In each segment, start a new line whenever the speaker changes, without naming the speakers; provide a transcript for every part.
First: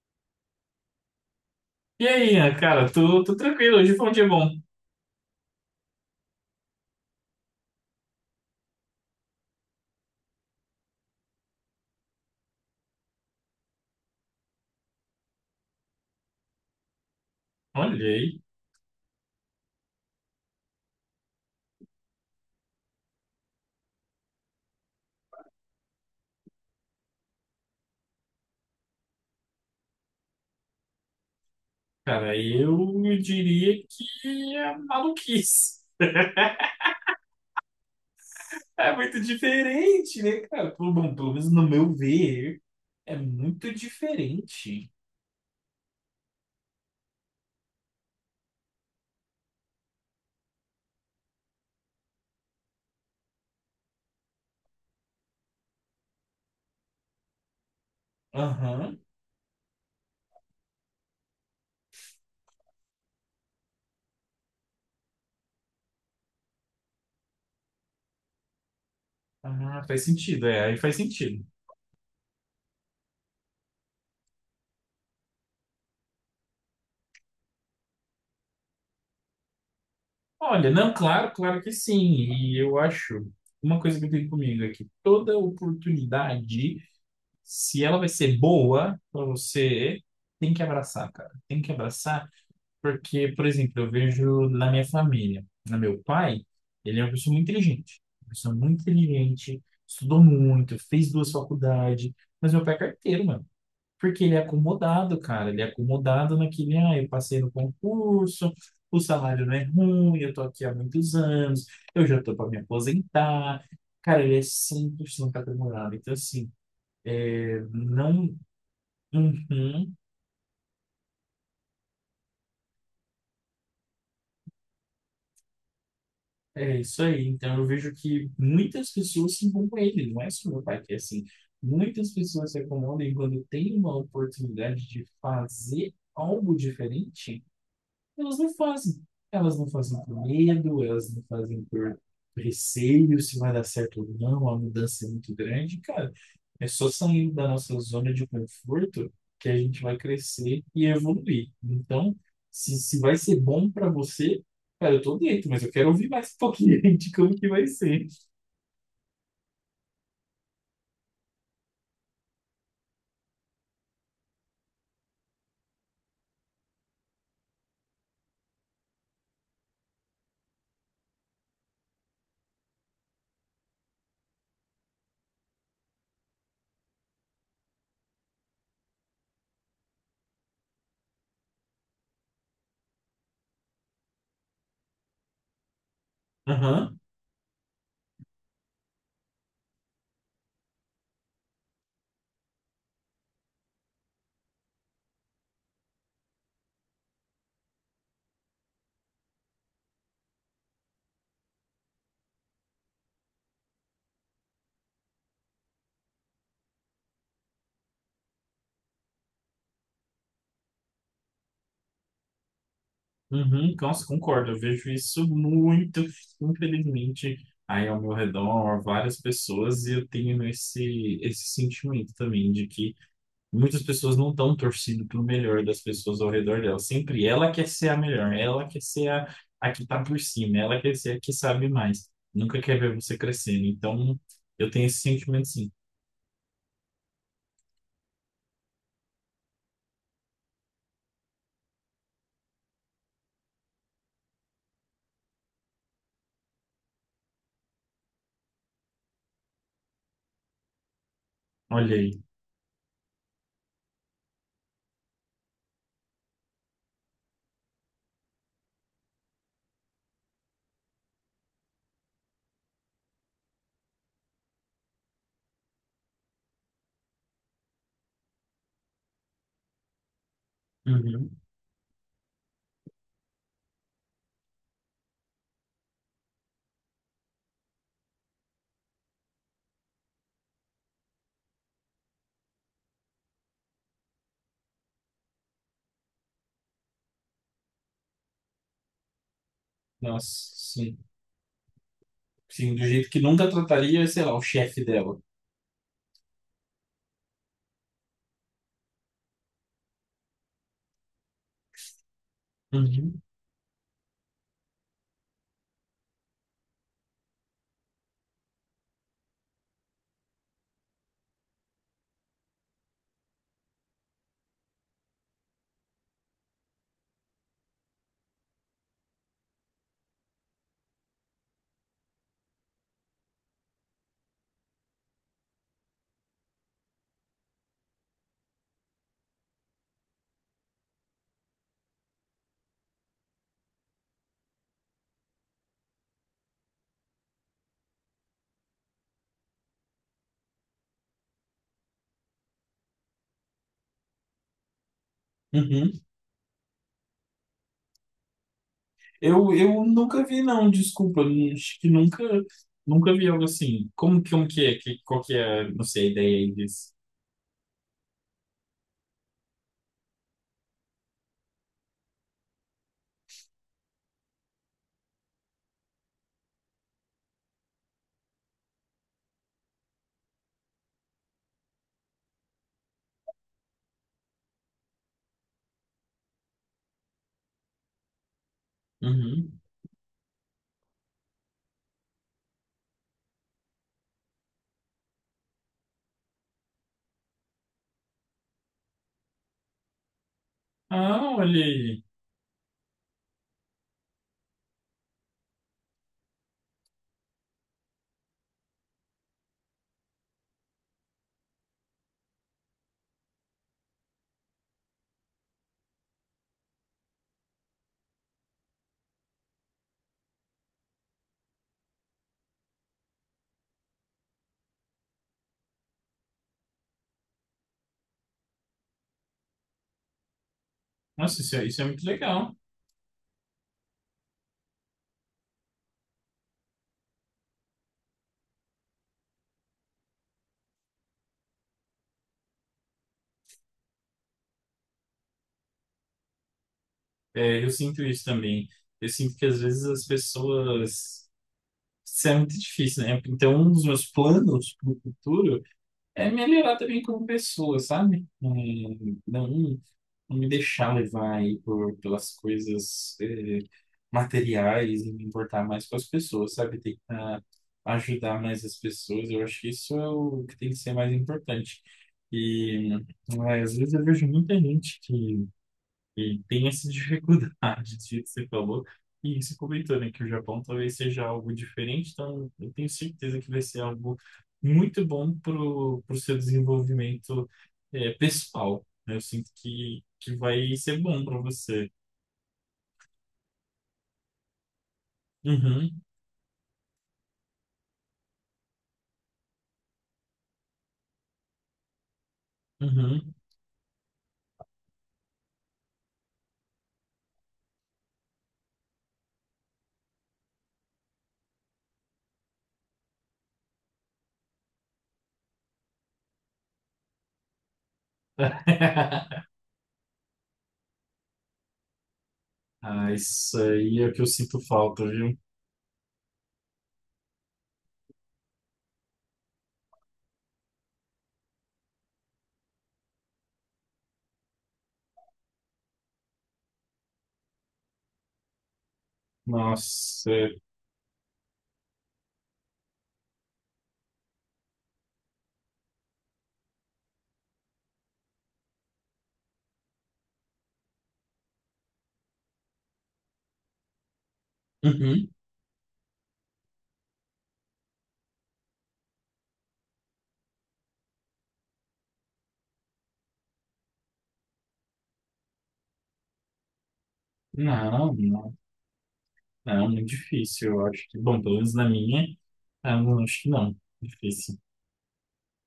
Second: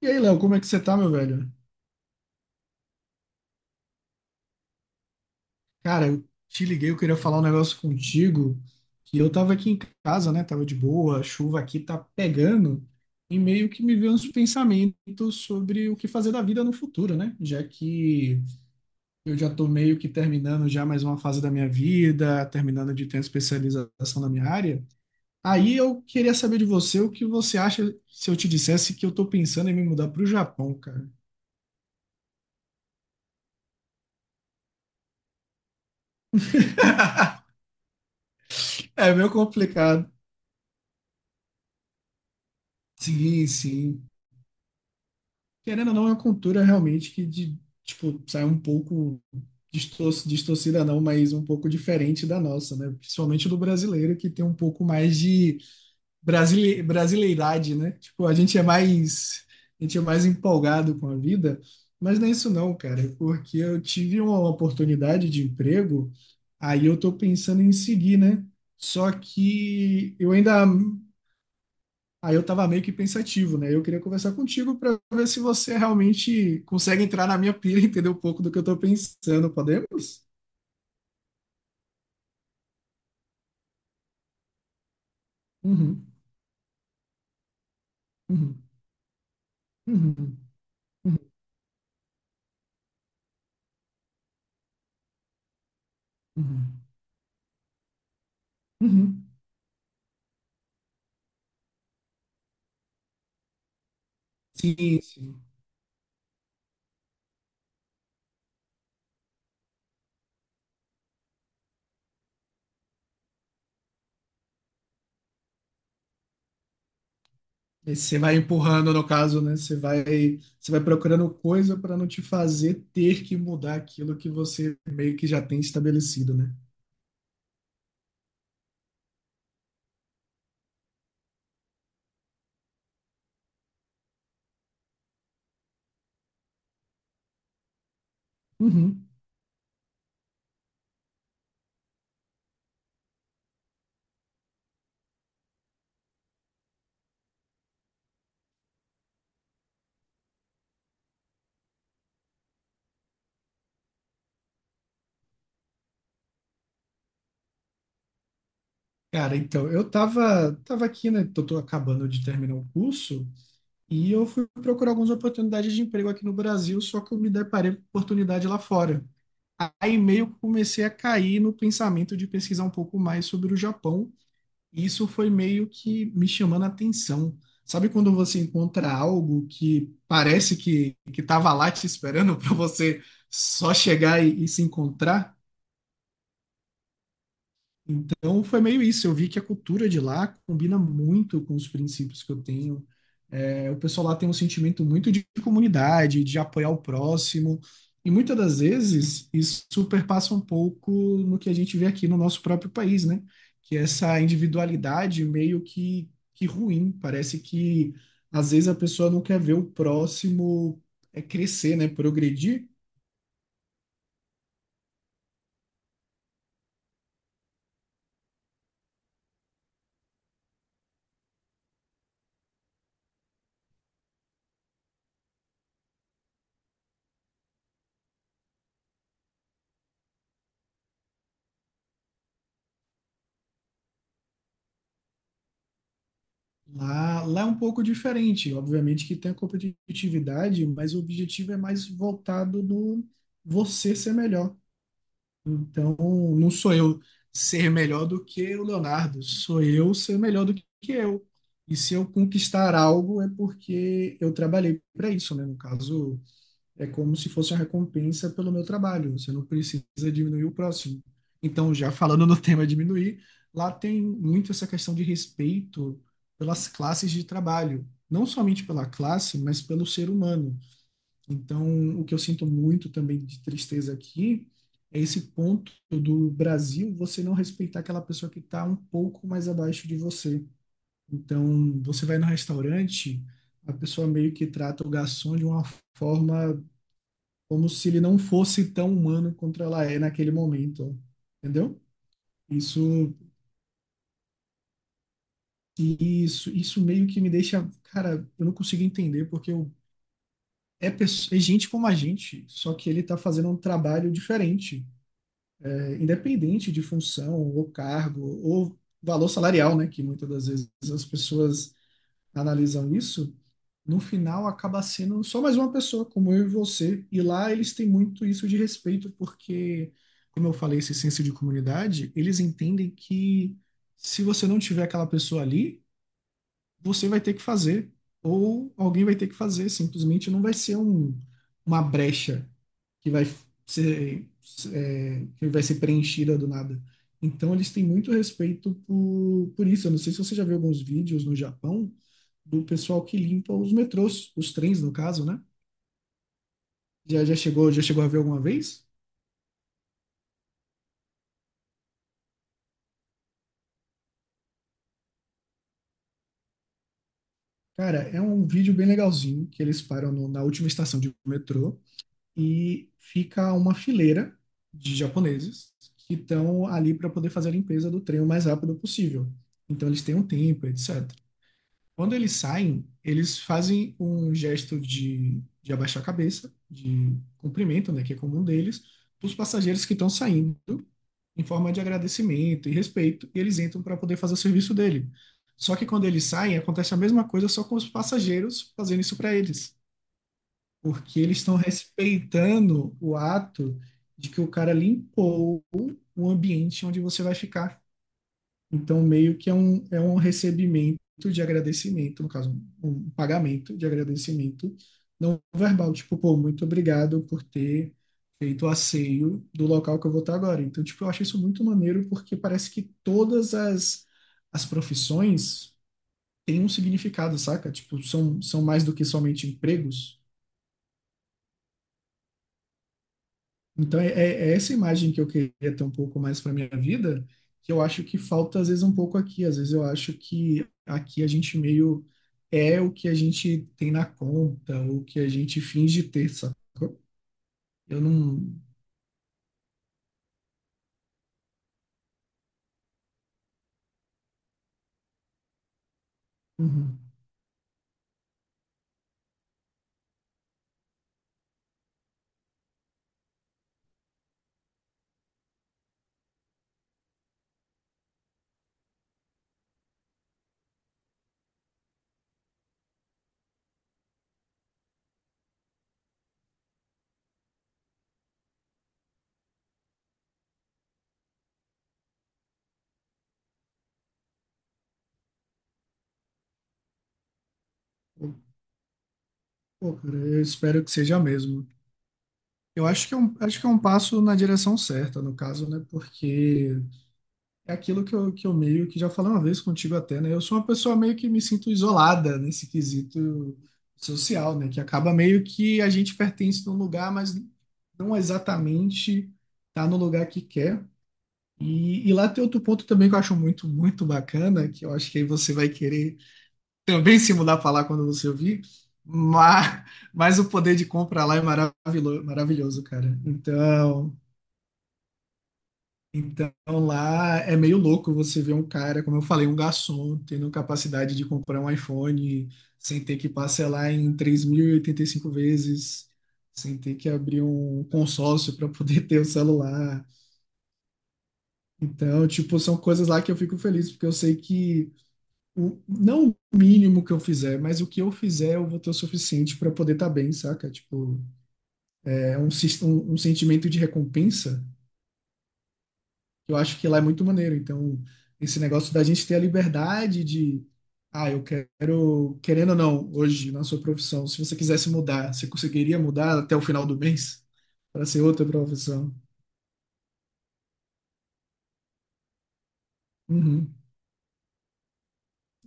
E aí, Léo, como é que você tá, meu velho?
E aí, Ian, cara, tô tranquilo, hoje foi um dia bom.
Cara, eu te liguei, eu queria falar um negócio contigo, que eu tava aqui em casa, né? Tava de boa, a chuva aqui tá pegando, e meio que me veio uns pensamentos sobre o que fazer da vida no futuro, né? Já
Olha aí,
que eu já tô meio que terminando já mais uma fase da minha vida, terminando de ter a especialização na minha área. Aí eu queria saber de você o que você acha se eu te dissesse que eu tô pensando em me mudar pro Japão, cara.
cara, eu diria que é maluquice. É
É
muito
meio complicado.
diferente, né, cara? Bom, pelo menos no meu ver, é
Sim,
muito
sim.
diferente.
Querendo ou não, é uma cultura realmente que de, tipo, sai um pouco distorcida não, mas um pouco diferente da nossa, né? Principalmente do brasileiro, que tem um pouco mais de brasileiridade, né? Tipo, a gente é
Aham.
mais, a gente é mais empolgado com a vida, mas não é isso não, cara, porque eu tive uma oportunidade de emprego, aí eu tô pensando em seguir, né? Só
Ah, faz
que eu
sentido,
ainda.
é, aí faz sentido.
Aí eu estava meio que pensativo, né? Eu queria conversar contigo para ver se você realmente consegue entrar na minha pilha e entender um pouco do que eu estou pensando. Podemos?
Olha, não, claro, claro que sim, e eu acho, uma coisa que eu tenho comigo é que toda
Uhum,
oportunidade, se ela vai ser
uhum,
boa pra você,
uhum,
tem que abraçar,
uhum,
cara, tem que abraçar. Porque, por exemplo, eu vejo na minha família, no meu pai,
uhum,
ele é uma pessoa muito inteligente, uma pessoa muito
uhum.
inteligente, estudou muito, fez duas faculdades, mas meu pai é carteiro, mano. Porque ele é
Sim,
acomodado,
sim.
cara, ele é acomodado naquele, ah, eu passei no concurso, o salário não é ruim, eu tô aqui há muitos anos, eu já tô para me aposentar. Cara, ele é 100% acomodado. Então, assim, é,
E você
não.
vai empurrando, no caso, né? Você
Uhum.
vai, você vai procurando coisa para não te fazer ter que mudar aquilo que você meio que já tem estabelecido, né?
É isso aí. Então eu vejo que muitas pessoas se incomodam com ele, não é só meu pai que é assim. Muitas pessoas se incomodam e quando tem uma oportunidade de fazer algo diferente, elas não fazem.
Uhum.
Elas não fazem por medo, elas não fazem por receio se vai dar certo ou não, a mudança é muito grande. Cara, é só saindo da nossa zona de conforto que a gente vai crescer e evoluir. Então, se vai ser bom para você, cara, eu tô dentro, mas eu quero ouvir mais um pouquinho de como que vai ser.
Cara, então, eu tava aqui, né? Tô acabando de terminar o curso. E eu fui procurar algumas oportunidades de emprego aqui no Brasil, só que eu me deparei com oportunidade lá fora. Aí meio que comecei a cair no pensamento de pesquisar um pouco mais sobre o Japão. E isso foi meio que me chamando a atenção. Sabe quando você encontra algo que parece que estava lá te esperando para você só chegar e se encontrar?
Aham.
Então foi meio isso. Eu vi que a cultura de lá combina muito com os princípios que eu tenho. É, o pessoal lá tem um sentimento muito de comunidade, de apoiar o próximo. E muitas das vezes isso superpassa um pouco no que a gente vê aqui no nosso próprio país, né? Que é essa individualidade meio que ruim. Parece que às vezes a pessoa não quer ver o próximo crescer, né? Progredir.
Uhum, nossa, concordo. Eu vejo isso muito, infelizmente, aí ao meu redor, várias pessoas, e eu tenho esse sentimento também de que muitas pessoas não estão torcendo pelo melhor das pessoas ao redor dela. Sempre ela quer ser a melhor, ela quer ser a que está por cima, ela quer ser a que sabe mais. Nunca quer ver você crescendo. Então, eu tenho esse sentimento sim.
Lá é um pouco diferente, obviamente que tem a competitividade, mas o objetivo é mais voltado no você ser melhor. Então, não sou eu ser melhor do que o Leonardo, sou eu ser melhor do que eu. E
Olha
se eu
aí.
conquistar algo é porque eu trabalhei para isso, né? No caso, é como se fosse uma recompensa pelo meu trabalho. Você não precisa diminuir o próximo. Então, já falando no tema diminuir, lá tem muito essa questão de respeito pelas classes de trabalho. Não somente pela classe, mas pelo ser humano.
Uhum.
Então, o que eu sinto muito também de tristeza aqui é esse ponto do Brasil você não respeitar aquela pessoa que está um pouco mais abaixo de você. Então, você vai no restaurante, a pessoa meio que trata o garçom de uma forma como se ele não fosse tão humano quanto ela é naquele
Nossa, sim.
momento, entendeu?
Sim, do jeito
Isso,
que nunca trataria, sei lá, o chefe dela.
isso meio que me deixa, cara, eu não consigo entender porque eu, é gente como a gente, só que ele tá
Uhum.
fazendo um trabalho diferente, independente de função ou cargo ou valor salarial, né? Que muitas das vezes as pessoas analisam isso. No final acaba sendo só mais uma pessoa, como eu e você. E lá eles têm muito isso de respeito, porque, como eu falei, esse senso de comunidade, eles entendem que se você não tiver aquela pessoa ali, você vai ter que fazer, ou alguém vai ter que fazer, simplesmente não vai ser um, uma brecha que vai ser, ser preenchida do nada. Então, eles têm muito respeito por isso. Eu não sei se você já viu alguns vídeos no Japão do pessoal que limpa os metrôs, os trens, no caso, né?
Uhum.
Já chegou a ver alguma vez?
Eu nunca vi, não, desculpa, acho que nunca, nunca vi algo assim. Como, como que é? Que, qual que é, não sei, a ideia aí disso?
Cara, é um vídeo bem legalzinho que eles param na última estação de metrô e fica uma fileira de japoneses que estão ali para poder fazer a limpeza do trem o mais rápido possível. Então eles têm um tempo, etc. Quando eles saem, eles fazem um gesto de abaixar a cabeça, de cumprimento, né, que é comum deles, para os
Uhum.
passageiros que estão saindo, em forma de agradecimento e respeito, e eles entram para poder fazer o serviço dele. Só que quando eles saem, acontece a mesma coisa, só com os passageiros fazendo isso para eles, porque
Ah,
eles estão
olha aí.
respeitando o ato de que o cara limpou o ambiente onde você vai ficar. Então, meio que é um recebimento de agradecimento, no caso, um pagamento de agradecimento não verbal. Tipo, pô, muito obrigado por ter feito o asseio do local que eu vou estar agora. Então, tipo, eu acho isso muito maneiro porque parece que todas as, as profissões têm um significado, saca? Tipo, são, são mais do que somente empregos.
Nossa, isso é muito legal.
Então, é essa imagem que eu queria ter um pouco mais para minha vida, que eu acho que falta às vezes um pouco aqui. Às vezes eu acho que aqui a gente meio é o que a gente tem na conta, ou o que a gente finge ter, sacou?
É, eu
Eu
sinto isso
não.
também. Eu sinto que às vezes as pessoas... Isso é muito difícil, né? Então, um dos meus planos para o futuro é melhorar
Uhum.
também como pessoa, sabe? É, não, não me deixar levar aí por, pelas coisas é, materiais e me importar mais com as pessoas, sabe? Tentar ajudar mais as pessoas. Eu acho que isso é o que tem que ser mais importante. E é, às vezes eu vejo muita gente que e tem essa dificuldade do jeito que você falou. E você comentou, né, que o Japão talvez seja algo diferente, então eu tenho certeza que vai ser algo muito bom para o seu desenvolvimento é, pessoal. Né? Eu sinto
Pô, cara,
que
eu
vai
espero que
ser
seja
bom para
mesmo.
você.
Eu acho que é um passo na direção certa, no caso, né?
Uhum,
Porque é aquilo que eu meio que já falei uma vez contigo até, né? Eu sou uma pessoa meio que me sinto isolada nesse
uhum.
quesito social, né? Que acaba meio que a gente pertence num lugar, mas não exatamente tá no lugar que quer. E lá tem outro ponto também que eu acho muito, muito bacana, que eu acho que aí você vai querer também se mudar para lá quando você ouvir, mas, mas, o poder de compra lá é maravilhoso,
Ah,
cara.
isso aí é o
Então.
que eu sinto falta, viu?
Então lá é meio louco você ver um cara, como eu falei, um garçom tendo capacidade de comprar um iPhone sem ter que parcelar em três mil e oitenta e cinco vezes, sem ter que abrir um consórcio para poder ter o celular.
Nossa.
Então, tipo, são coisas lá que eu fico feliz, porque eu sei que o, não o mínimo que eu fizer, mas o que eu fizer eu vou ter o suficiente para poder estar bem, saca? Tipo, é um sentimento de recompensa.
Uhum.
Eu acho que lá é muito maneiro. Então, esse negócio da gente ter a liberdade de, ah, eu quero, querendo ou não, hoje na sua profissão, se você quisesse mudar, você conseguiria mudar até o final do mês
Não,
para ser outra
não,
profissão?
não, muito difícil, eu acho que, bom, pelo menos na minha, ah, não, acho que não,
Uhum.
difícil.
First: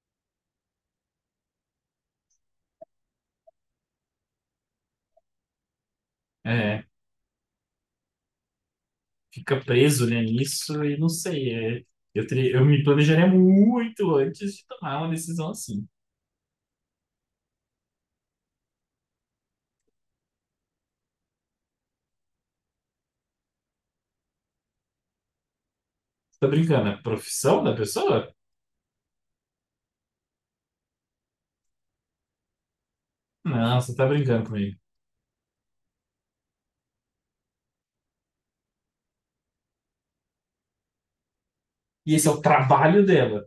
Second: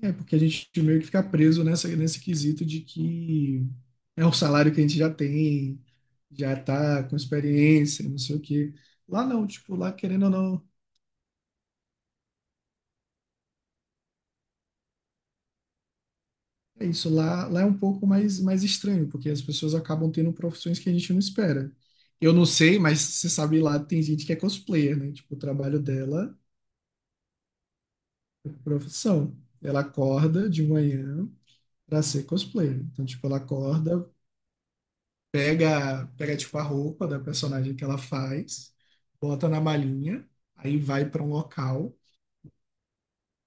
É porque a gente meio que fica preso nesse quesito de que é um salário que a gente já tem, já
É,
tá com experiência, não sei o quê. Lá não,
fica
tipo, lá
preso, né,
querendo ou não.
nisso e não sei. É, eu, eu me planejaria muito antes de tomar uma decisão assim.
É isso, lá é um pouco mais, mais estranho, porque as pessoas acabam tendo profissões que a gente não espera. Eu não sei, mas você sabe lá, tem gente que é cosplayer, né? Tipo, o trabalho dela
Você tá brincando? É a profissão da pessoa?
é profissão. Ela acorda de manhã pra ser cosplayer. Então, tipo, ela
Não, você tá
acorda,
brincando comigo.
pega tipo, a roupa da personagem que ela faz, bota na malinha, aí vai pra um local.
E esse é o trabalho dela?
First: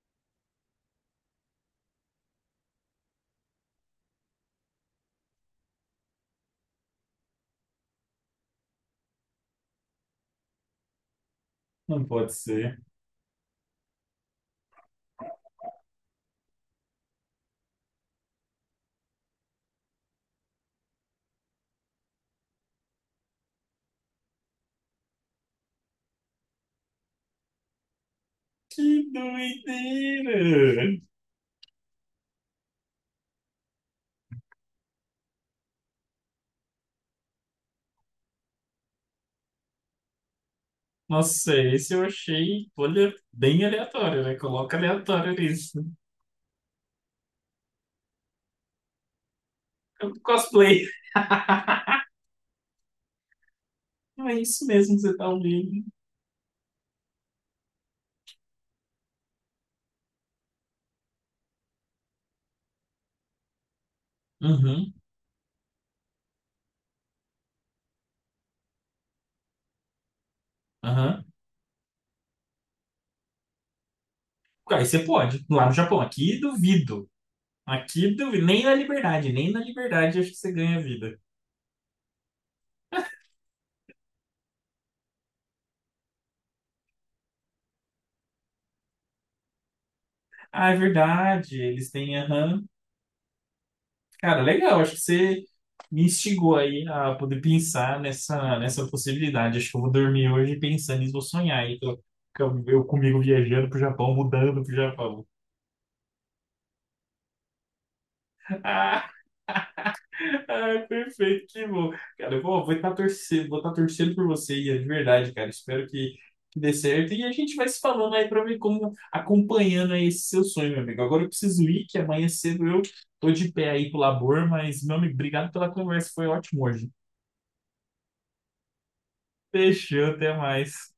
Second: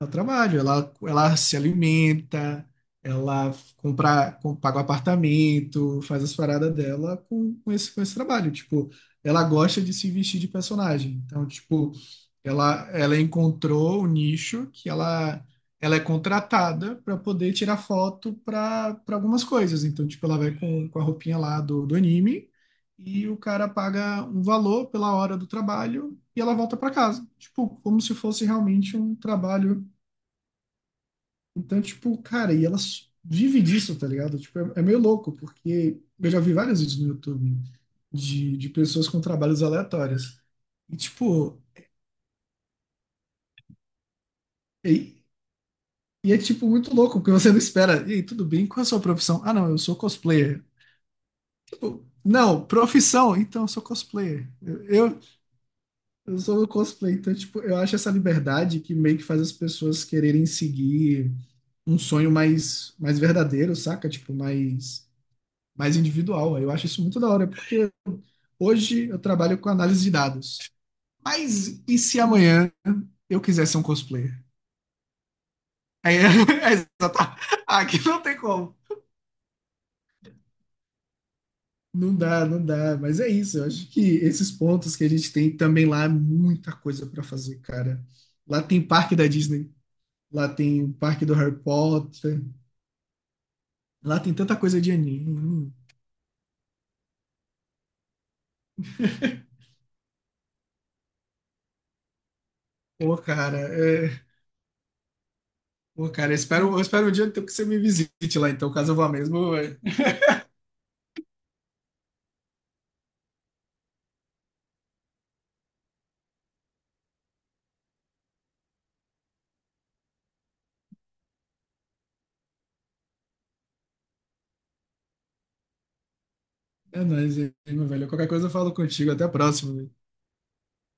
Ela trabalha, ela se alimenta, ela compra, com- paga o apartamento, faz as paradas dela com, com esse trabalho. Tipo, ela gosta de se vestir de personagem. Então, tipo,
Não pode ser.
ela encontrou o nicho que ela é contratada para poder tirar foto para algumas coisas. Então, tipo, ela vai com a roupinha lá do anime e o cara paga um valor pela hora do trabalho e ela volta para casa. Tipo, como se fosse
Que
realmente um trabalho.
doideira!
Então, tipo, cara, e elas vivem disso, tá ligado? Tipo, é, é meio louco, porque eu já vi vários vídeos no YouTube de pessoas com trabalhos aleatórios. E,
Nossa,
tipo,
esse eu achei, olha, bem aleatório, né? Coloca
e,
aleatório nisso.
e é, tipo, muito louco, porque você não espera. E aí, tudo bem? Qual é a sua profissão? Ah, não, eu sou
É um
cosplayer.
cosplay.
Tipo, não, profissão? Então, eu sou
Não é
cosplayer.
isso
Eu,
mesmo que você
eu,
tá ouvindo.
eu sou um cosplayer. Então, tipo, eu acho essa liberdade que meio que faz as pessoas quererem seguir um sonho mais, mais verdadeiro, saca? Tipo,
Uhum,
mais individual. Eu acho isso muito da hora, porque hoje eu trabalho com análise de dados.
aham.
Mas e se amanhã eu quiser ser um cosplayer?
Aí você pode, lá no Japão.
Aí,
Aqui
é
duvido.
exata- aqui
Aqui,
não tem
nem na
como.
Liberdade, nem na Liberdade acho que você ganha vida.
Não dá, não dá. Mas é isso. Eu acho que esses pontos que a gente tem também lá é muita coisa para fazer, cara. Lá tem parque da Disney, lá
Ah, é
tem o parque do Harry
verdade, eles têm,
Potter,
aham.
lá tem
Cara,
tanta coisa
legal,
de
acho que você
anime.
me instigou aí a poder pensar nessa possibilidade. Acho que eu vou dormir hoje pensando e vou sonhar aí. Eu
Pô,
comigo
cara,
viajando pro
é...
Japão, mudando pro Japão.
Pô, cara, eu espero um dia que você me visite lá, então, caso eu vá mesmo, é,
Ai, perfeito, que bom. Cara, eu vou estar torcendo, vou tá torcendo por você, Ian, de verdade, cara. Espero que dê certo. E a gente vai se falando aí pra ver como acompanhando aí esse seu sonho, meu amigo. Agora eu preciso ir, que amanhã cedo eu tô de pé aí pro labor, mas, meu amigo, obrigado pela conversa, foi ótimo hoje.
é nóis aí, meu velho. Qualquer coisa eu falo contigo. Até a próxima.
Fechou, até mais.